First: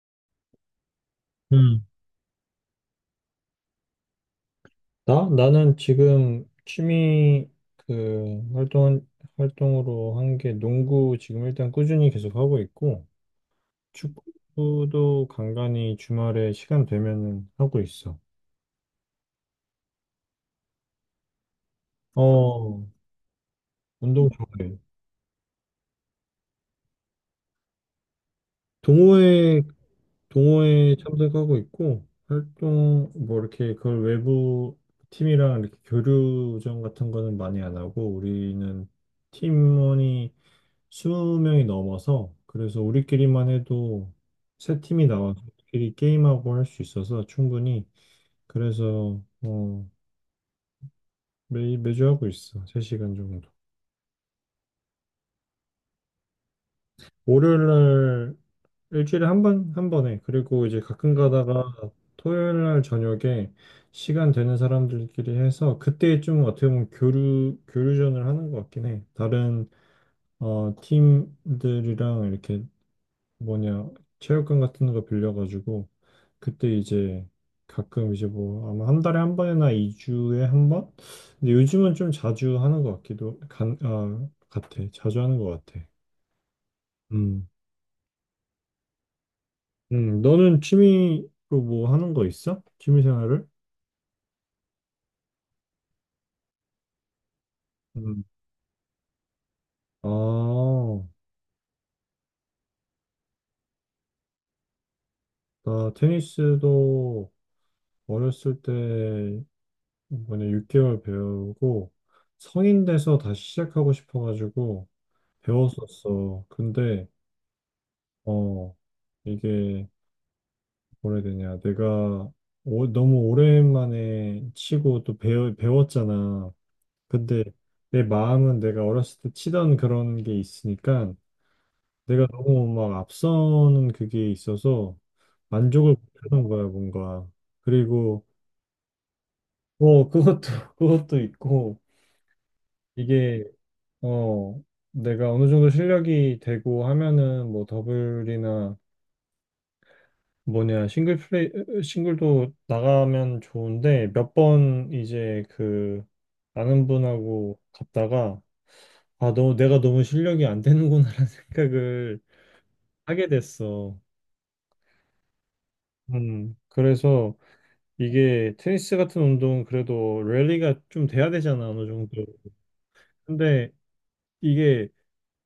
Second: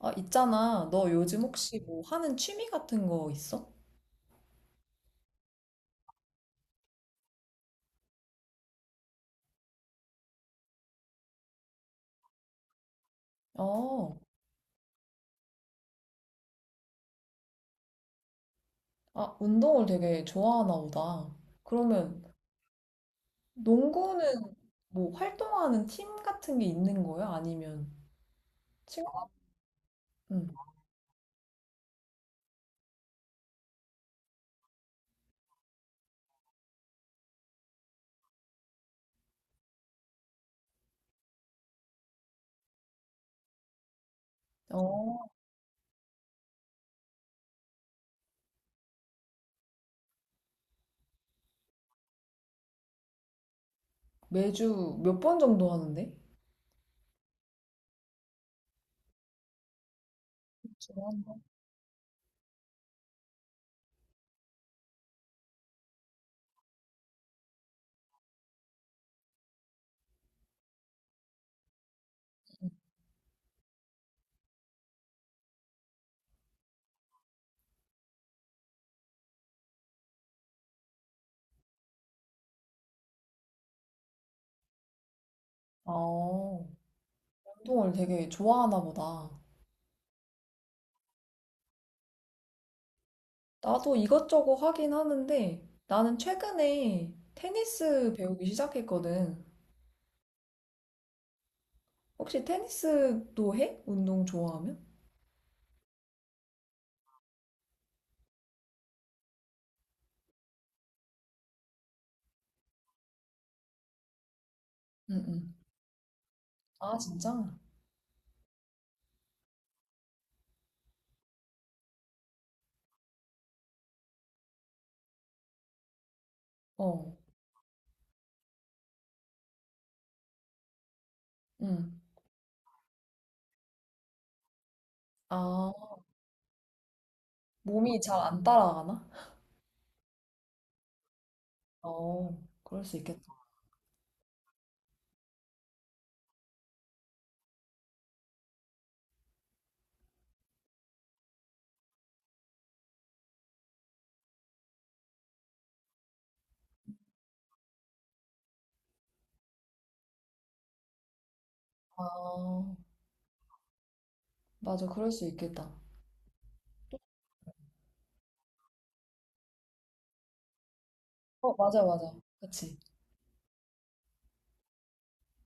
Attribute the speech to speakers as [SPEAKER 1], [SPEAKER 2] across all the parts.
[SPEAKER 1] 아, 있잖아. 너 요즘 혹시
[SPEAKER 2] 음.
[SPEAKER 1] 뭐 하는 취미 같은 거 있어?
[SPEAKER 2] 나? 나는 지금 취미 그 활동으로 한 게 농구 지금 일단 꾸준히 계속 하고 있고,
[SPEAKER 1] 어,
[SPEAKER 2] 축구도 간간히 주말에 시간 되면은 하고 있어.
[SPEAKER 1] 아, 운동을 되게 좋아하나 보다. 그러면
[SPEAKER 2] 어, 운동
[SPEAKER 1] 농구는
[SPEAKER 2] 좋아해.
[SPEAKER 1] 뭐 활동하는 팀 같은 게 있는 거야? 아니면 친구?
[SPEAKER 2] 동호회,
[SPEAKER 1] 응.
[SPEAKER 2] 동호회 참석하고 있고, 활동, 뭐 이렇게 그걸 외부 팀이랑 이렇게 교류전 같은 거는 많이 안 하고, 우리는 팀원이 20명이 넘어서 그래서 우리끼리만 해도 세 팀이
[SPEAKER 1] 어,
[SPEAKER 2] 나와서 우리끼리 게임하고 할 수 있어서 충분히 그래서 매주 하고 있어. 3시간 정도.
[SPEAKER 1] 매주 몇 번 정도 하는데?
[SPEAKER 2] 월요일 날 일주일에 한 번, 한 번에. 그리고 이제
[SPEAKER 1] 주에
[SPEAKER 2] 가끔
[SPEAKER 1] 한 번.
[SPEAKER 2] 가다가 토요일 날 저녁에 시간 되는 사람들끼리 해서 그때 좀 어떻게 보면 교류전을 하는 것 같긴 해. 다른, 팀들이랑 이렇게 뭐냐 체육관 같은 거 빌려가지고 그때 이제 가끔 이제 뭐 아마 한 달에 한 번이나 2주에 한 번? 근데 요즘은 좀 자주 하는 것 같기도 같아. 자주 하는 것 같아.
[SPEAKER 1] 어,
[SPEAKER 2] 음.
[SPEAKER 1] 운동을 되게 좋아하나 보다.
[SPEAKER 2] 너는 취미로 뭐 하는 거 있어? 취미 생활을?
[SPEAKER 1] 나도 이것저것 하긴 하는데 나는 최근에 테니스
[SPEAKER 2] 음.
[SPEAKER 1] 배우기 시작했거든.
[SPEAKER 2] 아,
[SPEAKER 1] 혹시 테니스도 해? 운동 좋아하면?
[SPEAKER 2] 나 테니스도 어렸을 때 이번에 6개월 배우고 성인 돼서 다시 시작하고 싶어가지고
[SPEAKER 1] 응응.
[SPEAKER 2] 배웠었어.
[SPEAKER 1] 아,
[SPEAKER 2] 근데
[SPEAKER 1] 진짜?
[SPEAKER 2] 어, 이게 뭐라 해야 되냐. 내가 너무 오랜만에 치고 또 배웠잖아.
[SPEAKER 1] 어,
[SPEAKER 2] 근데 내 마음은 내가 어렸을 때 치던 그런 게 있으니까
[SPEAKER 1] 응.
[SPEAKER 2] 내가 너무 막 앞서는 그게 있어서
[SPEAKER 1] 아,
[SPEAKER 2] 만족을 못하는 거야, 뭔가.
[SPEAKER 1] 몸이 잘
[SPEAKER 2] 그리고
[SPEAKER 1] 안 따라가나?
[SPEAKER 2] 뭐 그것도 그것도 있고
[SPEAKER 1] 어, 그럴 수 있겠다.
[SPEAKER 2] 이게 어 내가 어느 정도 실력이 되고 하면은 뭐 더블이나 뭐냐 싱글도 나가면 좋은데 몇 번 이제 그 아는 분하고 갔다가 아 너 내가 너무 실력이 안 되는구나라는 생각을
[SPEAKER 1] 아,
[SPEAKER 2] 하게 됐어.
[SPEAKER 1] 맞아, 그럴 수 있겠다.
[SPEAKER 2] 그래서 이게 테니스 같은 운동은 그래도 랠리가 좀 돼야
[SPEAKER 1] 어,
[SPEAKER 2] 되잖아
[SPEAKER 1] 맞아,
[SPEAKER 2] 어느 정도.
[SPEAKER 1] 맞아. 그치.
[SPEAKER 2] 근데 이게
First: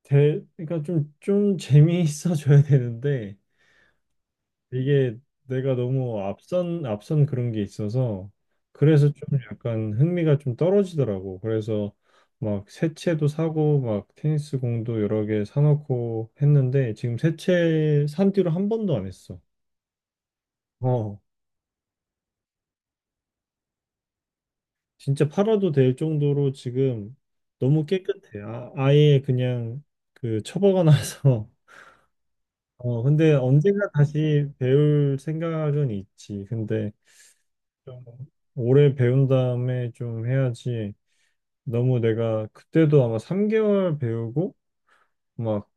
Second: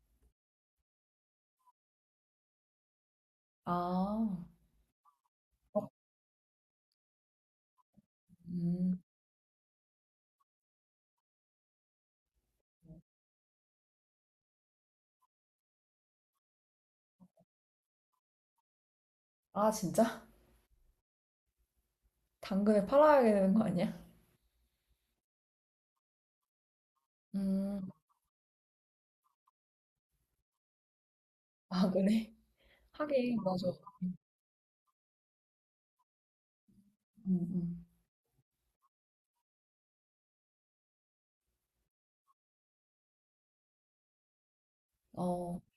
[SPEAKER 2] 대 그러니까 좀 재미있어 져야 되는데
[SPEAKER 1] 아,
[SPEAKER 2] 이게 내가
[SPEAKER 1] 어,
[SPEAKER 2] 너무 앞선 그런 게 있어서
[SPEAKER 1] 음.
[SPEAKER 2] 그래서 좀 약간 흥미가 좀 떨어지더라고. 그래서 막 새채도 사고 막 테니스 공도 여러 개 사놓고 했는데 지금 새채 산 뒤로 한 번도 안 했어.
[SPEAKER 1] 아, 진짜?
[SPEAKER 2] 어,
[SPEAKER 1] 당근에 팔아야 되는 거 아니야?
[SPEAKER 2] 진짜 팔아도 될 정도로 지금 너무
[SPEAKER 1] 음,
[SPEAKER 2] 깨끗해. 아, 아예 그냥 그 처박아 놔서.
[SPEAKER 1] 아, 그래?
[SPEAKER 2] 어, 근데
[SPEAKER 1] 하긴, 맞아.
[SPEAKER 2] 언젠가 다시 배울 생각은 있지. 근데
[SPEAKER 1] 음, 음.
[SPEAKER 2] 좀 오래 배운 다음에 좀 해야지. 너무 내가 그때도 아마 3개월 배우고
[SPEAKER 1] 어,
[SPEAKER 2] 막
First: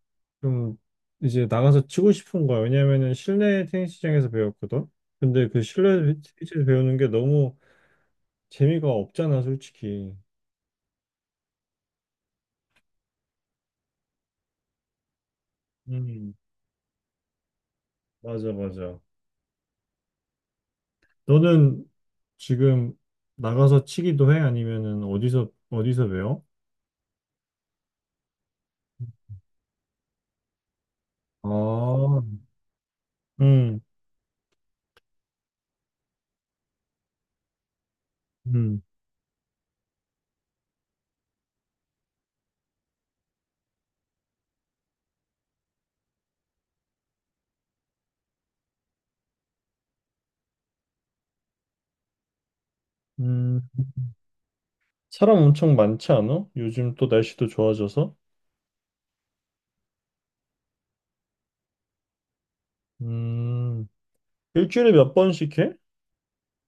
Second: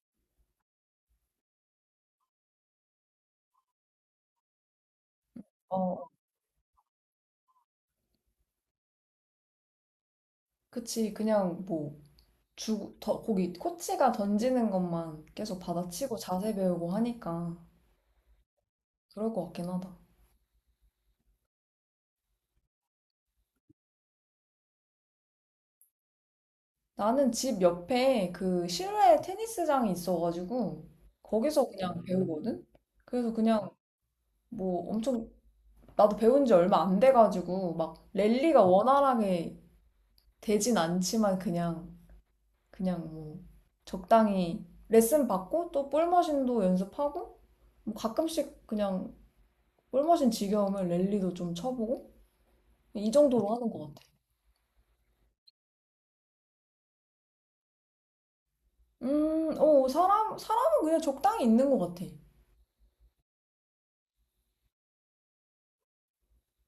[SPEAKER 2] 좀 이제 나가서 치고 싶은 거야. 왜냐면은 실내 테니스장에서 배웠거든. 근데 그
[SPEAKER 1] 어,
[SPEAKER 2] 실내 테니스에서 배우는 게 너무 재미가 없잖아, 솔직히.
[SPEAKER 1] 그치. 그냥 뭐, 주, 더, 거기, 코치가 던지는 것만 계속 받아치고
[SPEAKER 2] 음,
[SPEAKER 1] 자세 배우고 하니까
[SPEAKER 2] 맞아, 맞아.
[SPEAKER 1] 그럴 것 같긴 하다.
[SPEAKER 2] 너는 지금 나가서 치기도 해? 아니면은 어디서 배워?
[SPEAKER 1] 나는 집 옆에 그 실내 테니스장이 있어가지고 거기서 그냥
[SPEAKER 2] 아,
[SPEAKER 1] 배우거든? 그래서 그냥
[SPEAKER 2] 음,
[SPEAKER 1] 뭐 엄청 나도 배운 지 얼마 안 돼가지고 막 랠리가
[SPEAKER 2] 음,
[SPEAKER 1] 원활하게 되진 않지만 그냥 그냥 뭐 적당히 레슨 받고 또 볼머신도 연습하고 뭐 가끔씩 그냥 볼머신 지겨우면 랠리도 좀 쳐보고 이 정도로
[SPEAKER 2] 음.
[SPEAKER 1] 하는 것 같아.
[SPEAKER 2] 사람 엄청 많지 않아? 요즘 또 날씨도 좋아져서.
[SPEAKER 1] 오, 사람, 사람은 그냥 적당히 있는 것 같아.
[SPEAKER 2] 음, 일주일에 몇 번씩 해?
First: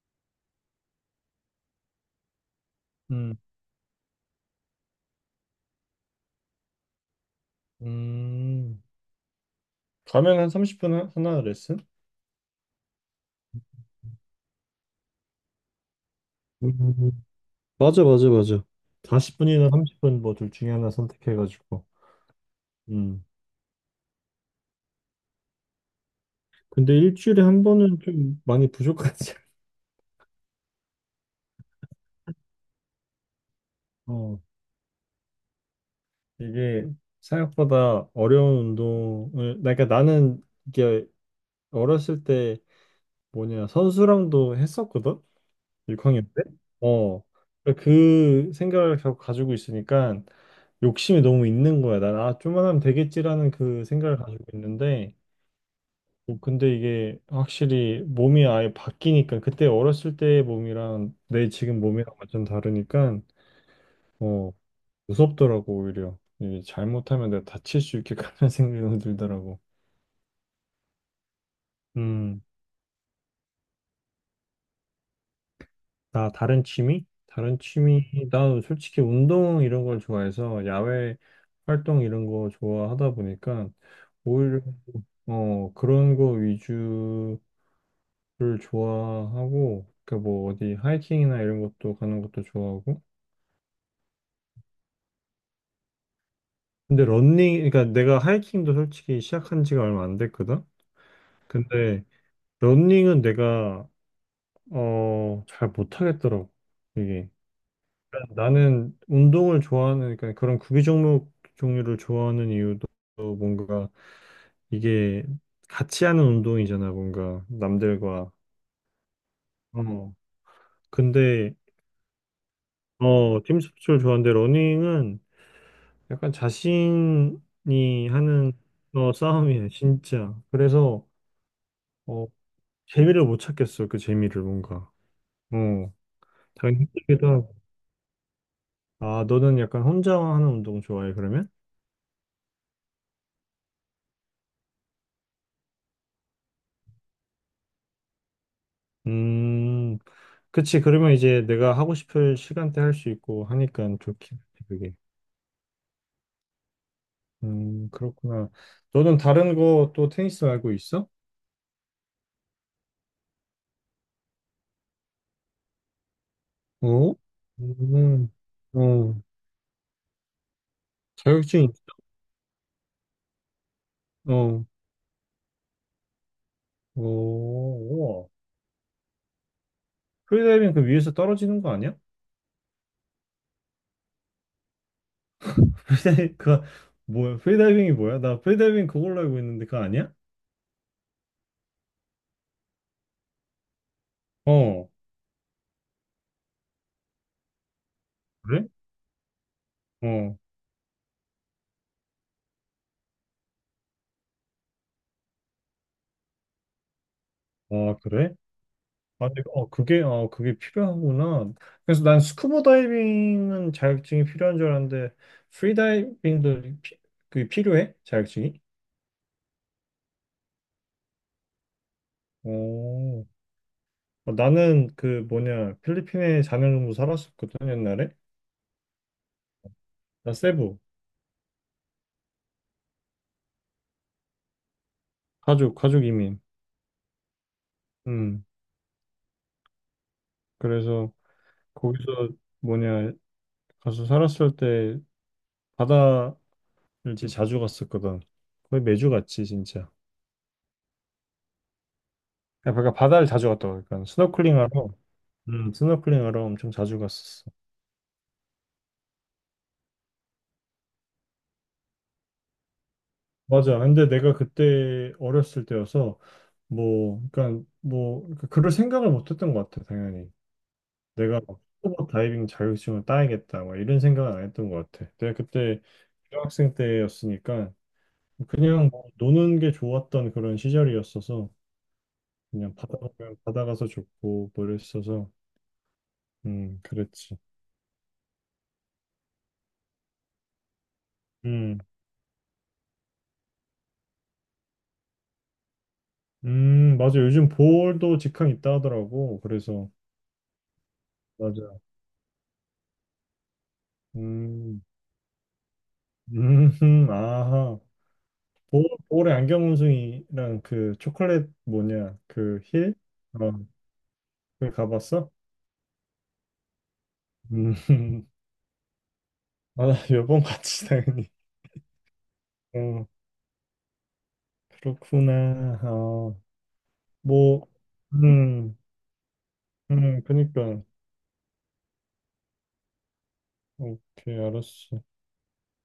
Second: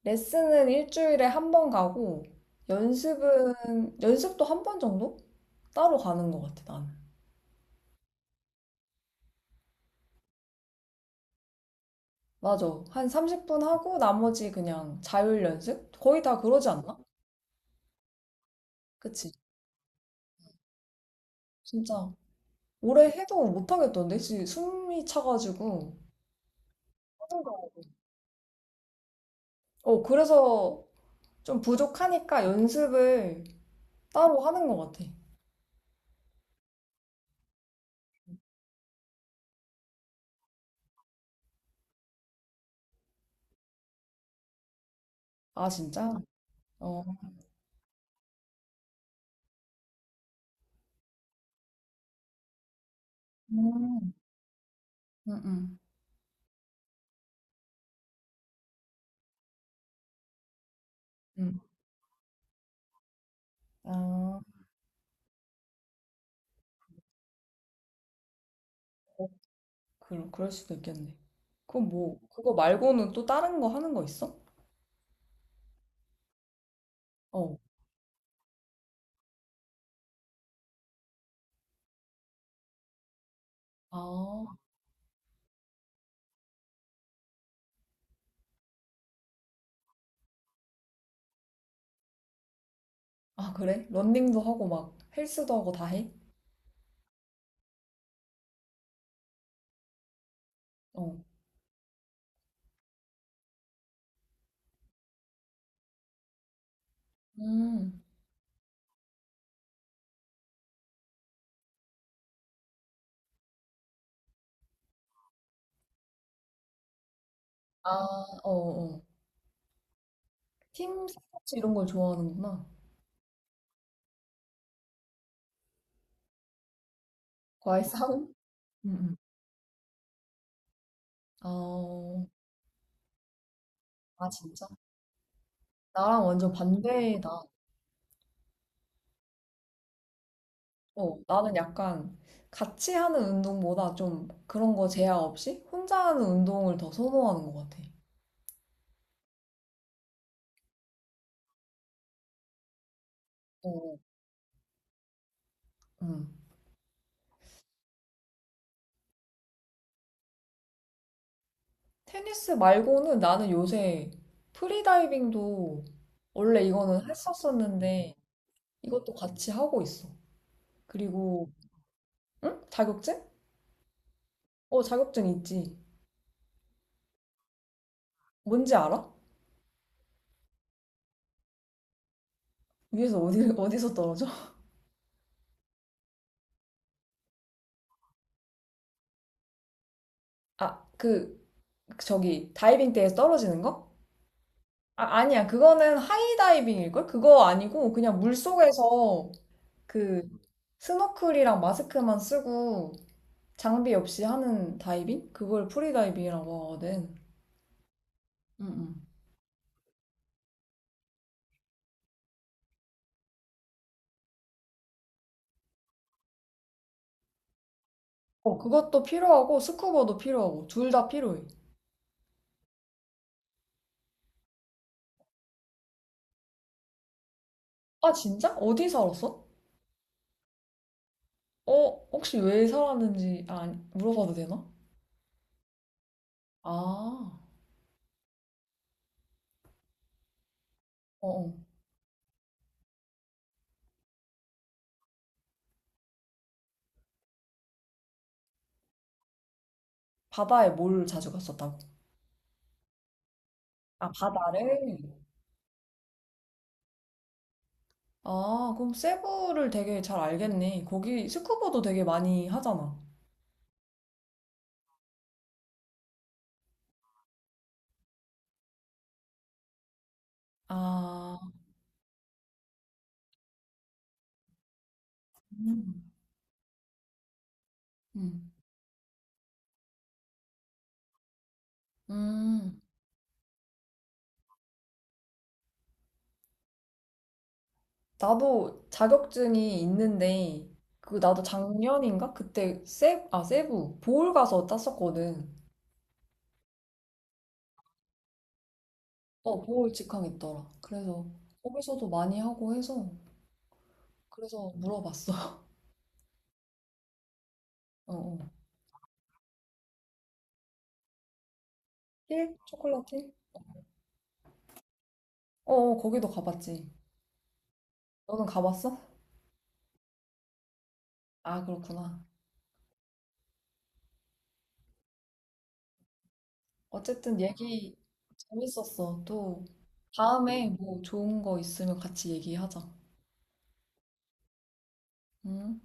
[SPEAKER 1] 레슨은 일주일에 한 번 가고, 연습은, 연습도 한 번 정도? 따로 가는 것 같아, 나는.
[SPEAKER 2] 음, 가면 한 30분 하나 레슨?
[SPEAKER 1] 맞아. 한 30분 하고, 나머지 그냥 자율 연습? 거의 다 그러지 않나?
[SPEAKER 2] 음, 맞아, 맞아, 맞아.
[SPEAKER 1] 그치?
[SPEAKER 2] 40분이나 30분 뭐 둘 중에 하나 선택해가지고.
[SPEAKER 1] 진짜. 오래
[SPEAKER 2] 음,
[SPEAKER 1] 해도 못하겠던데? 숨이 차가지고.
[SPEAKER 2] 근데 일주일에
[SPEAKER 1] 하는
[SPEAKER 2] 한
[SPEAKER 1] 거.
[SPEAKER 2] 번은 좀 많이 부족하지.
[SPEAKER 1] 어, 그래서 좀 부족하니까 연습을 따로
[SPEAKER 2] 어,
[SPEAKER 1] 하는 것 같아.
[SPEAKER 2] 이게 생각보다 어려운 운동을, 그러니까 나는 이게 어렸을 때 뭐냐, 선수랑도 했었거든?
[SPEAKER 1] 아,
[SPEAKER 2] 육학
[SPEAKER 1] 진짜?
[SPEAKER 2] 년 때?
[SPEAKER 1] 어.
[SPEAKER 2] 어. 그러니까 그 생각을 계속 가지고 있으니까 욕심이 너무 있는 거야. 난, 좀만 하면 되겠지라는 그
[SPEAKER 1] 음,
[SPEAKER 2] 생각을 가지고 있는데,
[SPEAKER 1] 음, 음.
[SPEAKER 2] 어, 근데 이게 확실히 몸이 아예 바뀌니까, 그때 어렸을 때의 몸이랑 내
[SPEAKER 1] 음.
[SPEAKER 2] 지금 몸이랑 완전 다르니까,
[SPEAKER 1] 아.
[SPEAKER 2] 어, 무섭더라고, 오히려. 이게 잘못하면 내가 다칠 수 있겠구나 생각이 들더라고.
[SPEAKER 1] 그럴, 그럴 수도 있겠네. 그럼 뭐,
[SPEAKER 2] 음.
[SPEAKER 1] 그거 말고는 또 다른 거 하는 거 있어?
[SPEAKER 2] 나 다른 취미?
[SPEAKER 1] 어.
[SPEAKER 2] 다른 취미, 나 솔직히 운동 이런 걸 좋아해서 야외 활동 이런 거 좋아하다 보니까
[SPEAKER 1] 아,
[SPEAKER 2] 오히려 그런 거 위주를 좋아하고 그러니까 뭐 어디 하이킹이나 이런 것도 가는 것도 좋아하고
[SPEAKER 1] 아, 그래? 런닝도 하고 막 헬스도 하고 다 해?
[SPEAKER 2] 근데 러닝 그러니까 내가 하이킹도 솔직히 시작한 지가 얼마 안 됐거든.
[SPEAKER 1] 어.
[SPEAKER 2] 근데 러닝은 내가 잘 못하겠더라고 이게.
[SPEAKER 1] 음.
[SPEAKER 2] 나는 운동을 좋아하는, 그러니까 그런 구기 종목 종류를 좋아하는 이유도 뭔가 이게 같이 하는 운동이잖아, 뭔가
[SPEAKER 1] 아,
[SPEAKER 2] 남들과.
[SPEAKER 1] 어, 어.
[SPEAKER 2] 어.
[SPEAKER 1] 팀
[SPEAKER 2] 근데,
[SPEAKER 1] 스포츠 이런 걸 좋아하는구나.
[SPEAKER 2] 팀 스포츠를 좋아하는데 러닝은 약간
[SPEAKER 1] 과외
[SPEAKER 2] 자신이
[SPEAKER 1] 싸움?
[SPEAKER 2] 하는
[SPEAKER 1] 응,
[SPEAKER 2] 싸움이야, 진짜. 그래서,
[SPEAKER 1] 응.
[SPEAKER 2] 어,
[SPEAKER 1] 어,
[SPEAKER 2] 재미를 못 찾겠어, 그
[SPEAKER 1] 아,
[SPEAKER 2] 재미를
[SPEAKER 1] 진짜?
[SPEAKER 2] 뭔가. 어,
[SPEAKER 1] 나랑 완전
[SPEAKER 2] 당연히 힘들기도
[SPEAKER 1] 반대다.
[SPEAKER 2] 하고. 아, 너는 약간 혼자 하는 운동 좋아해,
[SPEAKER 1] 어,
[SPEAKER 2] 그러면?
[SPEAKER 1] 나는 약간 같이 하는 운동보다 좀 그런 거 제약 없이 혼자 하는 운동을 더 선호하는 것 같아.
[SPEAKER 2] 음. 그치, 그러면 이제 내가 하고 싶을 시간대 할 수 있고 하니까
[SPEAKER 1] 어.
[SPEAKER 2] 좋긴 해, 그게.
[SPEAKER 1] 응.
[SPEAKER 2] 그렇구나. 너는 다른 거 또 테니스 알고 있어?
[SPEAKER 1] 테니스 말고는 나는 요새 프리다이빙도 원래 이거는
[SPEAKER 2] 어?
[SPEAKER 1] 했었었는데
[SPEAKER 2] 음,
[SPEAKER 1] 이것도
[SPEAKER 2] 어,
[SPEAKER 1] 같이 하고 있어. 그리고
[SPEAKER 2] 자격증, 있-
[SPEAKER 1] 응? 자격증?
[SPEAKER 2] 어,
[SPEAKER 1] 어, 자격증 있지.
[SPEAKER 2] 어, 우와.
[SPEAKER 1] 뭔지 알아?
[SPEAKER 2] 프리다이빙 그 위에서 떨어지는 거 아니야?
[SPEAKER 1] 위에서 어디 어디서 떨어져?
[SPEAKER 2] 프리다이빙, 그, 뭐야, 프리다이빙이 뭐야? 나 프리다이빙 그걸로 알고 있는데 그거 아니야?
[SPEAKER 1] 아, 그 저기 다이빙 때에 떨어지는 거?
[SPEAKER 2] 어,
[SPEAKER 1] 아, 아니야. 그거는 하이다이빙일 걸? 그거 아니고 그냥
[SPEAKER 2] 그래?
[SPEAKER 1] 물속에서 그
[SPEAKER 2] 어,
[SPEAKER 1] 스노클이랑 마스크만 쓰고 장비 없이 하는 다이빙? 그걸 프리다이빙이라고 하거든.
[SPEAKER 2] 아, 그래?
[SPEAKER 1] 응응.
[SPEAKER 2] 아, 근데 그게 필요하구나. 그래서 난 스쿠버 다이빙은 자격증이 필요한 줄 알았는데, 프리다이빙도 그게 필요해?
[SPEAKER 1] 어,
[SPEAKER 2] 자격증이?
[SPEAKER 1] 그것도 필요하고 스쿠버도 필요하고 둘 다 필요해.
[SPEAKER 2] 오. 어, 나는 그 뭐냐, 필리핀에 4년 정도 살았었거든, 옛날에.
[SPEAKER 1] 아, 진짜? 어디 살았어?
[SPEAKER 2] 나 세부,
[SPEAKER 1] 어, 혹시 왜 살았는지 아, 물어봐도 되나?
[SPEAKER 2] 가족 이민.
[SPEAKER 1] 아,
[SPEAKER 2] 음, 그래서
[SPEAKER 1] 어, 어.
[SPEAKER 2] 거기서 뭐냐, 가서 살았을 때 바다를 진짜 자주 갔었거든. 거의 매주 갔지, 진짜.
[SPEAKER 1] 바다에 뭘 자주 갔었다고?
[SPEAKER 2] 그러니까 바다를 자주 갔다 고 그러니까
[SPEAKER 1] 아,
[SPEAKER 2] 스노클링하러
[SPEAKER 1] 바다를?
[SPEAKER 2] 음, 스노클링 하러 엄청 자주 갔었어.
[SPEAKER 1] 아, 그럼 세부를 되게 잘 알겠네. 거기 스쿠버도 되게 많이 하잖아.
[SPEAKER 2] 맞아. 근데 내가 그때 어렸을 때여서 뭐, 그러니까 그럴 생각을 못했던 것 같아. 당연히
[SPEAKER 1] 아,
[SPEAKER 2] 내가 막 스쿠버 다이빙 자격증을 따야겠다, 막 이런 생각은 안 했던 것 같아. 내가 그때
[SPEAKER 1] 음,
[SPEAKER 2] 중학생 때였으니까
[SPEAKER 1] 음.
[SPEAKER 2] 그냥 뭐 노는 게 좋았던 그런 시절이었어서 그냥
[SPEAKER 1] 음.
[SPEAKER 2] 바다 가면 바다 가서 좋고 뭐 이랬어서 그랬지.
[SPEAKER 1] 나도 자격증이 있는데, 그, 나도
[SPEAKER 2] 음,
[SPEAKER 1] 작년인가? 그때 세, 아, 세부, 보홀 가서 땄었거든.
[SPEAKER 2] 맞아. 요즘 볼도 직항 있다 하더라고.
[SPEAKER 1] 어,
[SPEAKER 2] 그래서
[SPEAKER 1] 보호 직항 있더라. 그래서
[SPEAKER 2] 맞아.
[SPEAKER 1] 거기서도 많이 하고 해서 그래서
[SPEAKER 2] 음.
[SPEAKER 1] 물어봤어.
[SPEAKER 2] 음, 아하.
[SPEAKER 1] 어, 어.
[SPEAKER 2] 보, 볼에 안경 운송이랑 그 초콜릿 뭐냐,
[SPEAKER 1] 힐?
[SPEAKER 2] 그 힐?
[SPEAKER 1] 초콜릿 힐?
[SPEAKER 2] 어, 거기 가봤어?
[SPEAKER 1] 어, 어, 거기도 가봤지.
[SPEAKER 2] 음,
[SPEAKER 1] 너는 가봤어?
[SPEAKER 2] 아, 몇 번 갔지, 당연히.
[SPEAKER 1] 아, 그렇구나.
[SPEAKER 2] 어, 그렇구나. 어,
[SPEAKER 1] 어쨌든
[SPEAKER 2] 뭐,
[SPEAKER 1] 얘기
[SPEAKER 2] 음,
[SPEAKER 1] 재밌었어. 또 다음에
[SPEAKER 2] 그니까.
[SPEAKER 1] 뭐 좋은 거 있으면 같이 얘기하자.
[SPEAKER 2] 오케이, 알았어.
[SPEAKER 1] 응?